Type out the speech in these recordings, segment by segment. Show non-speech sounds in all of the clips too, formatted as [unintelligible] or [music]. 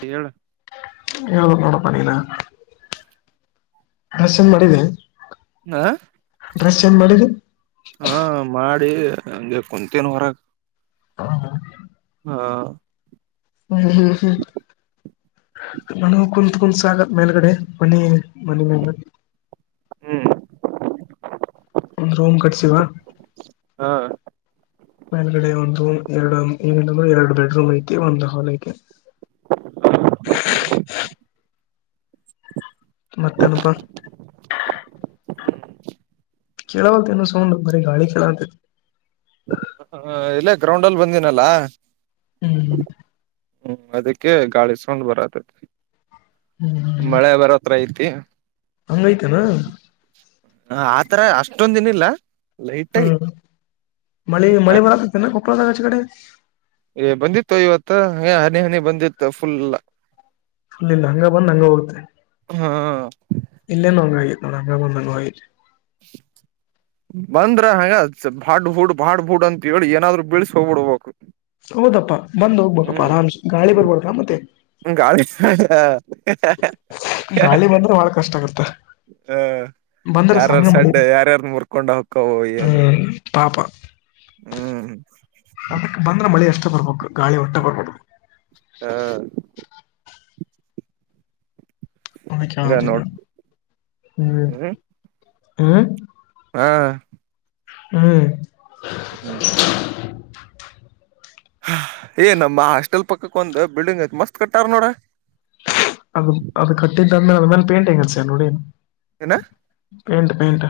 ಕಳ ಯಾವ್ದು ನೋಡಪ್ಪಣರಸನ್ ಮಾಡಿದೆ ಹ ಡ್ರೆಸ್ ಚೇಂಜ್ ಮಾಡಿದ್ದ ಅಡಿ ಅೆ ಕುತನ ಹೊರಗೆ ಹಾ ಹಾ ಹಾ ಹ್ಮ್ ಹ್ಮ್ ಹ್ಮ್ ನನಗ ಕುೂತ್ ಕುತ್ ಆಗತ್ ಮೇಲ್ಗಡೆ ಮನಿ ಮನಂದ ಹ್ಮ್ ಒಂದು್ ರೂಮ್ ಕಟ್ಸಿವ ಹ ಮೇಲ್ಗಡೆ ಒಂದು ಎರಡು ಏನಿಲ್ಲಂದ್ರೆ ಎರಡು ಬೆಡ್ರೂಮ್ ಐತಿ ಒಂದ್ ಹಾಲ್ ಐತಿ ಮತ್ತೆಲ್ಪ ಕೇೇಳಾವದುನ್ನು ಸೋ ಬ ಗಾಳಿ ಕೆೇಳತ ಹ ಇಲ್ಲೇ ಗ್ರೌಂಡ್ಲ್ಲಿ ಬಂದನಲ್ಲ ಹ್ಮ್ ಹ್ಮ್ ಅದಕ್ಕೆ ಗಾಳಿಸಕೊಂಡ್ ಬರತ್ತತಿ ಮಳೆ ಬರತ್ರ ಇ ಅ ಹಂಗೈ್ತನಾ ಹ ಆತರ ಅಷ್ಟೊಂದ ದಿನ ಇಲ್ಲ ಹ್ಮ್ ಮಳಿ ಮಳಿ ಬರನ್ನ ಕೊಪ್ಪರದಾಗಚ ಕಡೆ ಏ ಬಂದಿತ್ತು ಇವತ್ತ ಹ ಹನಿ ಹನಿ ಬಂದಿತ್ತು ಫುಲ್ ಫುಲ್ ಇಲ್ಲ ಹಂಗ ಬಂದ್ ಹಂಗ ಹೋಗುತ್ತೆ ಹಾ ಇಲ್ಲಂದ ಹಂಗಾಗಿ ನೋಡ ಹಂಗ ಬಂದಂಗ ಬಂದ್ರ ಹಂಗ ಬಾಡ್ ಹೂಡ್ ಬಾಡ್ ಹೂಡ್ ಅಂತ ಹೇಳಿ ಏನಾದ್ರು ಬಳ್ಸ ಹೋಗ್ಬಿಡ್ಬೇಕು ಹೌದಪ್ಪಾ ಬಂದ್ ಹೋಗ್ಬೇಕಪ್ಪಾ ಹ್ಮ್ ಆರಾಮ್ಸೆ ಗಾಳಿ ಬರ್ಬಾರ್ದಾ ಮತ್ತೆ ಹ ಗಳ ಗಾಳಿ ಬಂದ್ರೆ ಬಾಳ ಕಷ್ಟ ಆಗತ್ತ ಹ ಬಂದ್ರೆ ಯಾರ್ಯಾರ್ ಸಣ್ಣ ಮಳಿ ಸಡ್ ಯಾರ್ಯಾರ ಮುರ್ಕೊಂಡ ಹಕ್ಕವ ಏನ ಹ್ಮ್ ಪಾಪ ಅದಕ್ಕೆ ಬಂದ್ರ ಮಳೆ ಅಷ್ಟ ಡ್ಬೇಕು ಗಾಳಿ ಹೊಟ್ಟೆ ಕೊಡ್ಬ ಹಾ ಅನ ಹಿಂಗ ಕಾಣುದಿಲ್ಲ ನೋಡ್ ಹ್ಮ್ ಹ ಹಾ ಹ್ಮ್ ಹ್ಮ ಹ್ಮ್್ಮ ಹ್ಮ್ಮ್. ಏ ನಮ್ಮ ಹಾಸ್ಟೆಲ್ ಪಕ್ಕಕ್ ಒಂದ್ ಬಿಲ್ಡಿಂಗ್ ಐತ್ ಮಸ್ತ್ ಕಟ್ಟಾರ ನೋಡ ಚನ್ನೋಡ ಹನಾ ಪೇಂಟ ಪೇಂಟ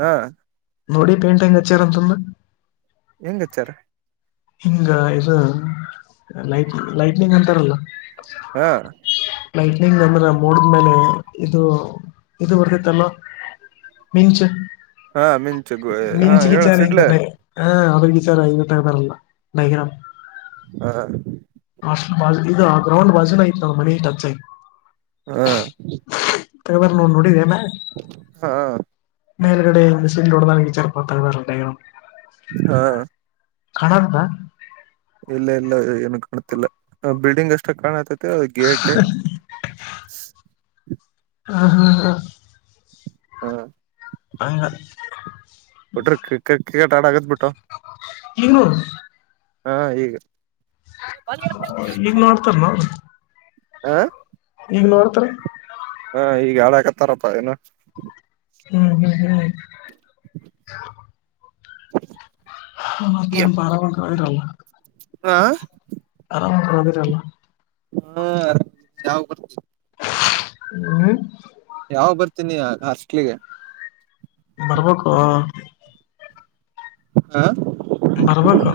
ಹಾ ನೋಡಿ ಪೇಂಟಿಂಗ್ ಹಚ್ಚಿಾ [unintelligible] ರಂತಂದು ಹೆಂಗ್ ಹಚ್ಚಾರ ಹಿಂಗ ಇದು ಲೈಟ್್ ಲೈಟ್ನಿಂಗ್ ಅಂತಾರಲ್ಲ ಹಾ ಲೈಟ್ನಿಂಗ್ ಅಂದ್ರೆ ಮೂೋಡಿದ್ಮೇಲೆ ಇದು ಇದು ಬರ್ತಿತ್ತಲ್ ಮಿಂಚು ಹಾ ಮಿಂಚುಗ ಹಾ ಹೇಳಸ ಇಡ್ಲೆ ಹಾ ಅವ್ರ ವಿಚಾರಐವ ತಗ ಬರಲ್ಲ ಡೈಗ್ರಾಮ್ ಹಾ ಹ ಅಷ್ಟ ಬ ಇದು ಆ ಗ್ರೌಂಡ್ ಬಾಜನ ಆಐತ್ ನ್ ಮನ ಟಚ್ ಆಯ್ು ಹಾ ತಗಬಾರ್ರ ನೋವು ನೋಡಿದೇಲ್ಲ ಹಾ ಮೇಲ್ ಕಡೆ ಮಸೋಡ ನಗೆಚಾರರ್ ಪತರಲ್ಲ ಹಾ ಕಾಣಂತ ಇಲ್ಲ ಇಲ್ಲ ಏನು ಕಾಣತಿಲ್ಲ ಬಿಲ್ಡಿಂಗ್ ಅಷ್ಟೇ ಕಾಣತ ತ್ತ ಗೇಟ್ ಹ್ಮ ಹಾ ಹಾ ಹಾ ಹ ಬಿಟ್ರ ಕಿಕಟ್ ಕ್ರಿಕೆಟ್ ಆಡ ಆಗದತ್ ಬಿಟ್ಟು ಇನುೂ ಹಾ ಈಗ ಈಗ್ ಮಾಡೋಡ್ತಾರ ನ ಹಾ ಈಗ ನೋಡ್ತ್ರರಿ ಹ ಈಗ ಹಾಳಾಕತ್ತಾರಪ್ಪ ಏನ ಹ್ಮ್ ಹ್ಮ್ ಹ್ಮ್ ಹ್ಮ ಮತ್ತೇನ್ ಬಾರ ಒಳಗರಲ್ಲ ಹಾ ಹದಿರಲ್ಲ ಹಾಾಮ ಯಾವ ಬರ್ ಹ್ಮ ಯಾವ ಬರ್ತೀನಿ ಹಸ್ಟ್ಲಿಗೆ ಬರ್ಬೇಕು ಹಾ ಬರ್ಬೇಕು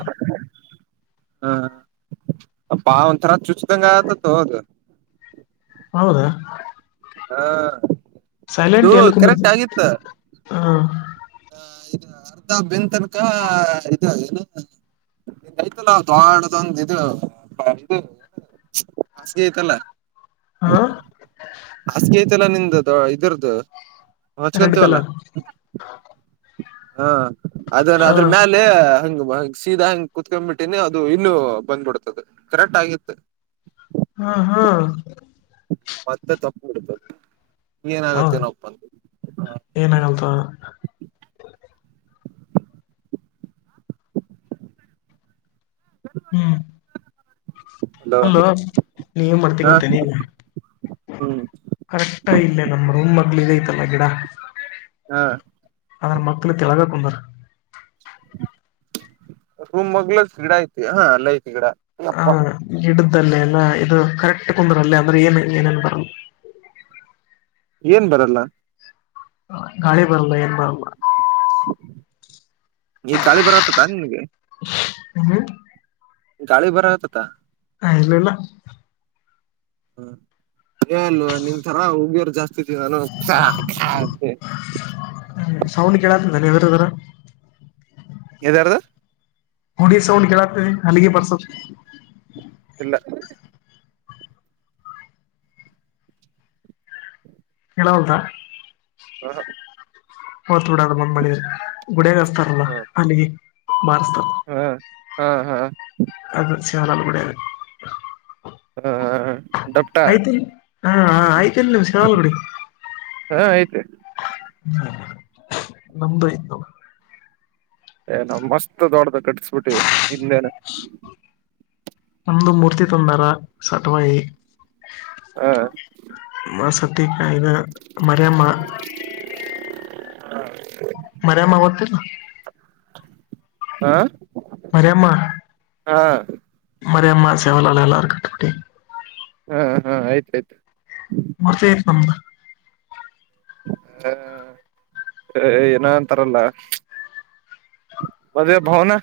ಹಾ ಅಪ್ಪಾ ಒಂಥರ ಚುಚಿದಂಗ್ಗ ಆಗಾಕತ್ತಾದ ತೊ ಅದು ಹೌದಾ ಹಾ ಅದು ಕರೆಕ್ಟ್ ಆಗಿತ್ತು ಹ್ಮ ಅರ್ಧ ಬೆನ್ನ ತನಕ ಇದು ಏನ್ ಹೈತಾಳ ಐತಲ್ಲ ದ್ವಾಂಡದೊಂದು ಇದು ಇದುಸ್ ಐತಲ್ಲ ಹಾ ಹಾಸ್ಗೆ ಹೆಂತಾಳ ನಿಂದು ಇದರದು ರೆಡ್ ವಚಗತಿವಲ್ಲ ಕಲರ್ ಹಾ ಅದ ಹ ಅದ್ರಾ ಮ್ಯಾಲಿ ಹಂಗ ಸೀದಾ ಹಂಗೆ ಕುೂತ್ಕೊಂಡ್ಬಿಟ್ಟಿನಿ ಅದು ಇನ್ನು ಬಂದ್ಬಿಡ್ತದೆ ಕರೆಕ್ಟ್ ಆಗಿತ್ತು ಹಾ ಹಾ. ಮತ್ತೆ ತಪ್ಪು ಹುಡುಕೋದು. ಏನಾಗತ್ತೆ ಹೌದು ನೋ ಒಪ್ಪಂದ ಹ. ಏನಾಗಲ್ತ ಹ್ಮ್. ಹಲೋ ಅಲ್ಲೋ ನೀವ ಮಾಡ್ತ ಮಾಡ್ತೀ ಹ ಗೊತ್ತೇನಿಗ. ಹ್ಮ್ ಕರೆಕ್ಟ ಇಲ್ಲೇ ನಮ್ಮ್ ರೂಮ್ ಮಗ್ಳ ಇ. ಅಲ್ಲಿ ಗಿಡ ಹ ಅದ್ರ ಮಕ್ಳ ತೆಳ್ಬೇಕ ಕುಂದ್ರ. ರೂಮ್ ಮಗ್ಲ ಗಿಡ ಐತಿ ಹಾ ಅಲ್ಲೇ ಐತಿ ಗಿಡ. ಹಾ ಅಪ್ಪ ಗಿಡ. ಇದಲ್ಲೇಲ್ಲ ಇದು ಕರೆಕ್ಟ್ ಕುಂದ್ರಲ್ಲ ಅಂದ್ರೆ ಏನ್ ಏನೇನ್ ಬರಲ್ಲ. ಏನ್ ಬರಲ್ಲಾ. ಹ ಗಾಳಿ ಬರಲ್ಲ ಏನ್ ಬರಲ್ಲಾ. ಈಗ ಗಾಳಿ ಬರಕತ್ತತದ ನಿನಗ. ಹ್ಮ್ಮ. ಗಾಳಿ ಬರತತಾ. ಆ ಇಲ್ಲಲ್ಲಾ. ಹ ಏನು ನಿನ್ ತರ ಹುಡಿಗೆರ ಜಾಸ್ತಿ. ದಿದೀರೇನು ಸಾಕಾಗಿ. ಸೌಂಡ್ ಕೆಳತೇತಿ ಏನ್ ಎದರ್ದರೆ. ಎದರದು. ಗುಡಿ ಸೌಂಡ್ ಕೆಳತೇತಿ ಏನ್ ಹಳಿಗಿ ಬಾರಸದು. ಇಲ್ಲಾ. ಎಲ್ಲಾ ಹೋತ. ಹಾ ಹ. ಹೋತ ಬಿಡದ ಬಂದ ಮಾಡಿದರು ಗುಡಿಯಗ ಅಸ್ತರಳ ಹ ಹಲಿಗಿ ಬಾರಸ್ತಾರ. ಹಾ ಹಾ. ಅದು ಸಾಲಲ್ಲ ಗುಡ್ಯಾಗ್. ಹ ಡಪಟ್ಟ. ಹಾ ಹ ಆಯ್ತಲ್ ನಿಮ ಶಲ್ ಬಿಡಿ. ಹು. [inaudible] ಹ್ಮ್ ನಮ್ದು ಆಯ್ತ್ ನೋಡು. ಏ ನಾವ ಮಸ್ತ್ ದೊಡ್ದ ಕಟ್ಟಿಸಬಿಟ್ಟಿವವಿ ಇನ್ನೇನ. ಒಂದು ಮೂರ್ತಿ ತಂದಾರ ಸಟ್ವಾಯಿ. ಹ ಮಾಸತಿ ಕಾಯ್ದ ಮರೆಯಮ್ಮ. ಹೌ. [inaudible] ಮರೆಯಮ್ಮ ಗೊತ್ತಿಲ್ಲ. ಹಾ. ಮರಿಮ್ಮ ಮರಿಮ್ಮ ಸೇವಲಾಲ ಎಲ್ಲಾಕಟ ಬಿ. ಹಾ ಹಾ ಆಯ್ತಾ ಆಯ್ತಾ. ಮೂರ್ತಿ ಆಯ್ತಿ ನಮ್ದ. ಹ ಏನ ಅಂತಾರಲ್ಲ ಮದೆ ಭಾವನಾ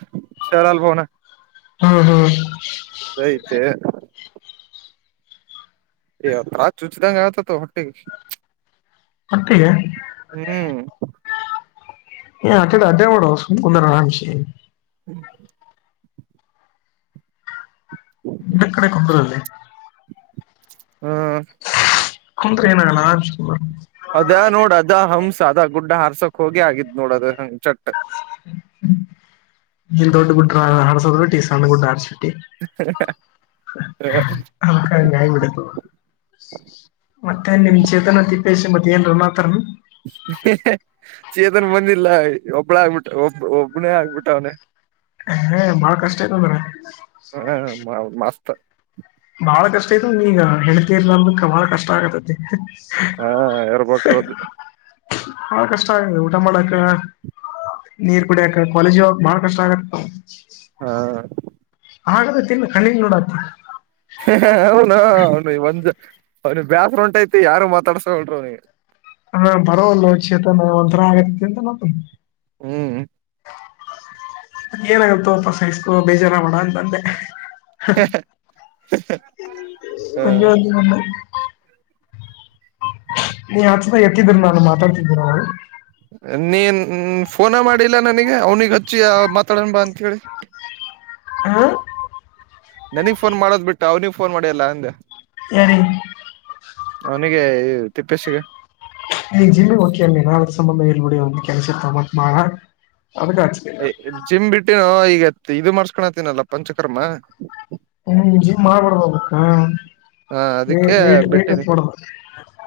ಶರಾಲ ಭಾವನಾ. ಹ್ಮ್ ಹ್ಮ್. ಅದ ಆಯ್ತಿ. ಭಾಳ ಚೂಚಿದಂಗ ಅಗಾತೆತೋ ಹೊಟ್ಟಿ. ಮಟ್ಟಿಗೆ ಹ್ಮ್. ಏ ಅತ್ತ ಇತ್ತ ಅಡ್ಯಾಡ್ ಬ್ಯಾಡೊ ಸುಮ್ ಕುಂಡ್ರ ಅರಮ್ಸಿ. ಹ್ಮ್. ಒಂದ ಕಡೆ ಕುಂದ್ರ ಅಲ್ಲೇ. ಹಾ. [unintelligible] ಅದ ನೋಡ ಅದ ಹಂಸ ಅದ ಗುಡ್ಡ ಹಾರ್ಸಕ್ ಹೋಗಿ ಆಗಿದ್ ನೋಡ ಅದ ಹ ಚಟ್ ನಿ ದೊಡ್ಡ ಗಡ್ಡ [unintelligible] ಅದ್ಕ ಅಂಗಗಿಬಿಟೈತಿ ಅದು ಮತ್ತೆ ನಿಮ್ ಚೇತನ ದೀಪೇಶ್ ಮತ್ತ ಏನ್ ಮಾತಾರ ಏನ್ [unintelligible] ಚೀತನ್ ಬಂದಿಲ್ಲ ಒಬ್ಬಳ ಆಗ್ಬಿಟ್ಟ ಒಬ್ ಒಬ್ನೇ ಆಗ್ಬಿಟ್ಟ ಅವ್ನೆ ಹ ಬಳ ಕಷ್ಟಟ ಅಂದರ ಪ್ಪ ಬಹಳ ಕಷ್ಟ ಇ ಈಗ ಹೆಂಡತಿ ಇರ್ಲಾ ಅಂದ ಬಹಳ ಕಷ್ಟ ಆಗತತಿ ಹಾ ಇರ್ಬೇಕದು ಬಾಳ ಕಷ್ಟ ಆಗಿದೆ ಊಟ ಮಾಡಕ್ಕ ನೀರ್ ಕುಡಿಯಕ ಕಾಲೇಜಿ ಹೋಗಕ್ ಬಾಳ ಕಷ್ಟ ಆಗತ್ತ ಹಾ ಹಾಗದತಿ ಇಲ್ಲ ಕಣ್ಣೀಗ್ ನೋಡಕ್ ಅವ್ನಿ ಬೇಸರು ಒಂಟೈತಿ ಯಾರು ಮಾತಾಡ್ಸಗೋಳ್ರರು ಅವನಿಗೆ ಹಾ ಬರೋಲ್ಲವ ಚೇತನ ಒಂಥರಾ ಆಗತ್ತತಿ ಅಂತ ನೋತ ಹ್ಮ್ ಏನಾಗುತ್ತೋಪ್ಪ ಸಾಯಸ್ಕೋ ಬೇಜಾರ ಮಾಡೋ ಅಂತ ಬಂದೆ ಹ [unintelligible] ನೀ ಆಚೆನ್ನಾಗ ಎತ್ತಿದಿರ ನಾನು ಮಾತಾಡ್ತಿದ್ದೀರ ನೀನ್ ಫೋನ ಮಾಡಿಲ್ಲ ನನಗೆ ಅವ್ನಿಗೆ ಹಚ್ಚಿ ಮಾತಾಡಣ ಬಾ ಅಂತ ಹೇಳಿ ಹ ನನಗ್ ಫೋನ್ ಮಾಡೋದ್ ಬಿಟ್ಟು ಅವ್ನಿಗ್ ಫೋನ್ ಮಾಡಿಯಲ್ಲ ಅಂದೆ ಯಾರಿಗಿ ಅವನಿಗೆ ತಿಪ್ಪೆಸಿಗೆ [unintelligible] ಹಚ್ಚಲಿಲ್ಲ ಜಿಮ್ ಬಿಟ್ಟಿನೋ ಈಗ ಇದು ಮಾಡ್ಸ್ಕೊಂಡತ್ತನಲ್ಲ ಪಂಚಕರ್ಮ ಹ್ಮ ಜಿಮ್ ಮಾಡ್ಬಡಕ್ಕ ಹಾ ಅದಕ್ಕೆ ಬಿಟ್ಟೀನಿ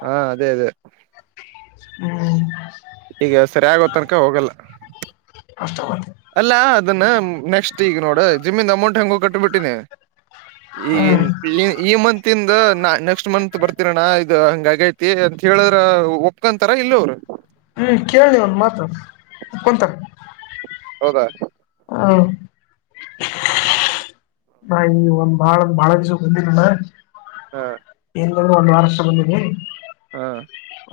ಹಾ ಅದೇ ಅದೇ ಹ್ಮ್ ಈಗ ಸರಿ ಆಗೋ ತನಕ ಹೋಗಲ್ಲ [inaudible] ಅಲ್ಲಾ ಅದನ್ನ ನೆಕ್ಸ್ಟ್ ಈಗ ನೋಡು ಜಿಮ್ಮನ್ ಅಮೌಂಟ್ ಹೆಂಗೋ ಕಟ್ಟಬಿಟ್ಟೀನಿ ಈ ಹ್ಮ್ ಈ ಮತ್ ಇಂದ ನಾ ನೆಕ್ಸ್ಟ್ ಮಂತ್ ಬರ್ತೀನಿಹಣ ಇ ಹಂಗಗೈತಿ ಅಂತ ಹೇಳಿದ್ರ ಒಪ್ಕೊಂತಾರ ಇಲ್ಲ ಅವ್ರು ಕೊಂತಾರ ಹೌದಾ ಹಾ ನಾ ಈ ಒಂದ್ ಬಾಳ ಒಂದ್ ಬಾಳ ದಸ ಬಂದಿಲ್ಲಲ್ಲ ಹಾ ವಾರಷ್ಟು ಬಂದಿನಿ ಹಾ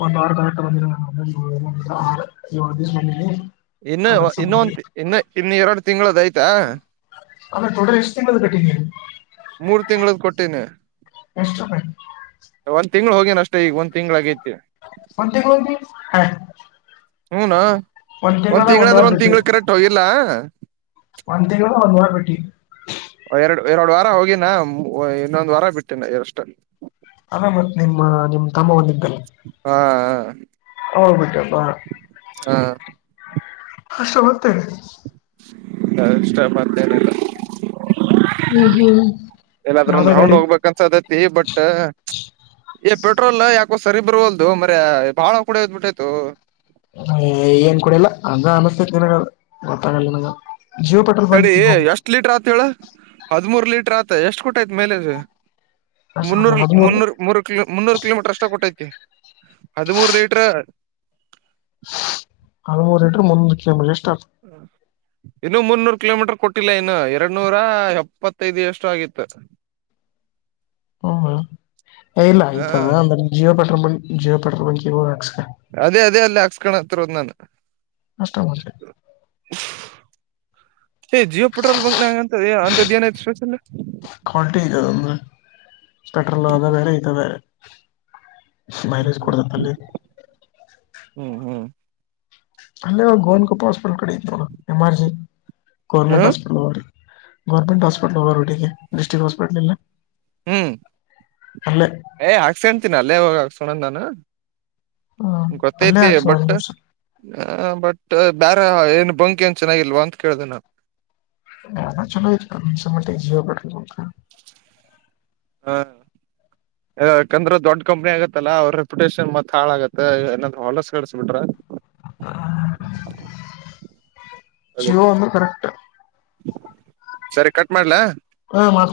[unintelligible] ಇನ್ನು ಅದ್ರ ಇನ್ನೊ ಸಂಬಂಧಿ ಒಂದು ಇನ್ನು ಇನ್ನು ಎರಡು ತಿಂಳದ ಆಯ್ತಾ ಅಂದ್ರೆ ಟೋಟಲ್ ಎಷ್ಟು ತಿಂಗಳು ಕಟ್ಟದಿಯಾ ನೀವು ಮೂರ್ ತಿಂಗಳದ ಕೊಟ್ಟೀನಿ ಎಷ್ಟು ಒಂದ್ ತಿಂಗಳ ಹೋಗೇನ ಅಷ್ಟೇ ಈಗಂದ ತಿಂಗ್ಳ ಆಗೈತಿ ಒಂತತಿಗಳ್ ಹೋಗಿ ಹಾ ಹೂನ ಒಂದ್ ತಿಂಗಳ ಅಂದ್ರೆ ಒಂದ್ ತಿಂಗಳ ಕರೆಂಟ್ ಹೋಗಿಲ್ಲಾ ಒಂದು ತಿಂಗಳ ಒಂದುವಾರ ಬಿಟ್ಟಿ. ಎರಡು ಎರಡು ವಾರ ಹೋಗಿನ ಇನ್ನೊಂದು ವಾರ ಬಿಟ್ಟಿನ ಅಷ್ಟ ಅಲ್ಲ ಮತ್ ನಿಮ್ಮ ನಿಮ್ ತಮ್ಮ ಒಂದಿದ್ದ ಹಾ ಹ ಅವರಿಗೆ ಬಿಟಪ್ಪಾ [unintelligible] ಇಷ್ಟ ಮತೆನಿಲ್ಲಾ ಹ್ಮ್ ಹ್ಮ್ ಎಲ್ಲಾದ್ರ ಒಂದ್ ಯಾವ್ದ ರೌಂಡ್ ಗಾಡಿ ಹೋಗ್ಬೇಕಂತಸದೈತಿ ಬಟ್ ಏ ಪೆಟ್ರೋಲ್ ಯಾಕೋ ಸರಿ ಬರ್ವಲ್ದು ಮಾರಾಯಾ ಬಾಳ ಕೂಡೋದ್ಬಿಟತೋ ಏನ್ ಕುಡಿಲ್ಲ ಅಂದ ಅನಿಸತೇತಿ ನಿನ್ಗ ಗೊತ್ತಂಗಲ್ಲ ನಿನ್ಗ ತಡಿ ಎಷ್ಟ್ ಲೀಟರ್ ಆತ ಹೇಳ ಹದಮೂರ್ ಲೀಟರ್ ಆತ ಎಷ್ಟ್ ಕೊಟಯ್ತ ಮೈಲೇಜ್ ಅಷ್ಟ ಮುನ್ನೂರ್ ಹದಿಮೂರು ಮುನ್ನೂರ್ ಮೂರು ಕಿಲೋ ಮುನ್ನೂರು ಕಿಲೋಮೀಟರ್ ಅಷ್ಟ ಕೊಟ್ಟೈತಿ ಹದಿಮೂರು ಲೀಟರ್ ಹದ ಮೂರು ಲಿಟರ್ ಮೂರು ಕಿಲೋಮೀಟರ್ ಅಷ್ಟ ಹ್ಮ ಇನ್ನು ಮುರ್ನ್ನೂರ್ ಕಿಲೋಮೀಟರ್ ಕೊಟ್ಟಿಲ್ಲ ಇನ್ನು ಎರಡ್ನೂರ ಎಪ್ಪತ್ತೈದು ಎಷ್ಟೋ ಆಗಿತ್ತ [unintelligible] ಹ್ಮ್ ಇಲ್ಲ ಹಾ ಆಯ್ತದ ಅಂದ್ರೆ Jio petrol bunk Jio petrol ಬಂಕ ಹಾಕ್ಸ ಅದೇ ಅದೇ ಅಲ್ಲಿ ಹಾಕ್ಸ್ಕೊಂಡ ಹತ್ತರೋದ್ ನಾನು [unintelligible] ಏ ಜಿಯೋ ಪೆಟ್ರೋಲ್ ಬಂಕ್ ನಾಗಂತ ಅಂತ ಏನ್ ಐತ ಶೇಚಲ್ಲ ಕ್ವಾಲಿಟಿ ಇದೆ ಅಂದ್ರೆ [unintelligible] ಅದ ಬೇರೆ ಈತ ಬೇರೆ ಹ್ಮ್ ಮೈಲೇಜ್ ಕೊಡತೈತ್ತ ಅಲ್ಲಿ ಹ್ಮ್ ಹ್ಮ್ ಅಲ್ಲೇ ಗೋವನ್ಕೊಪ್ಪ ಹಾಸ್ಪಿಟಲ್ ಕಡೆ ಇ ನೋಡ ಎಮರ್ಜಿ ಗೌರ್ಮೆಂಟ್ ಹ್ಮ್ ಹಾಸ್ಪಿಟಲ್ ಗೌರ್ಮೆಂಟ್ ಹಾಸ್ಪಿಟಲ್ ರೋಡಿಗೆ ಡಿಸ್ಟಿಕ್ ಹಾಸ್ಪಿಟಲ ಇಲಾ ಹ್ಮ್ ಏ ಹಾಕ್ಸತೀನ ಅಲ್ಲೇ ಹೋಗಿ ಹಾಸ ಕೋಳೋದ ಹ್ಮ ಅಲ್ಲೇ ಗೊತ್ತೈತಿ ಹಾಕ್ಸೋ ಬಟ್ ಆಲ್ಮೋಸ್ಟ್ ಹ ಬಟ್ ಬೇರ ಏನ್ ಬಂಕ ಏನ್ ಚೆನ್ನಾಗಿಲ್ವಾ ಅಂತ ಕೇಳ್ದ ನಾನು ಹದ ಚಲೋ ಆಯಿತಪಾ ನನಗನ್ನಿಸು ಮಟ್ಟಿಗಿ ಹಾ ಯಾಕಂದ್ರೆ ದೊಡ್ ಕಂಪ್ನಿ ಆಗತ್ತಲ್ಲ ಅವ್ರ ರೆಪ್ಯುಟೇಷನ್ ಮತ್ ಹಾಳಾಗತ್ತ ಏದ್ ಹೊಲಸ್ ಕಡಸ ಬಿಟ್ರ [unintelligible] ಜಿಯೋ ಅದಕ್ಕೆ ಒಂದು ಕರೆಕ್ಟ್ ಸರಿ ಕಟ್ ಮಾಡ್ಲಾ ಹ್ಮ ಮಾಡ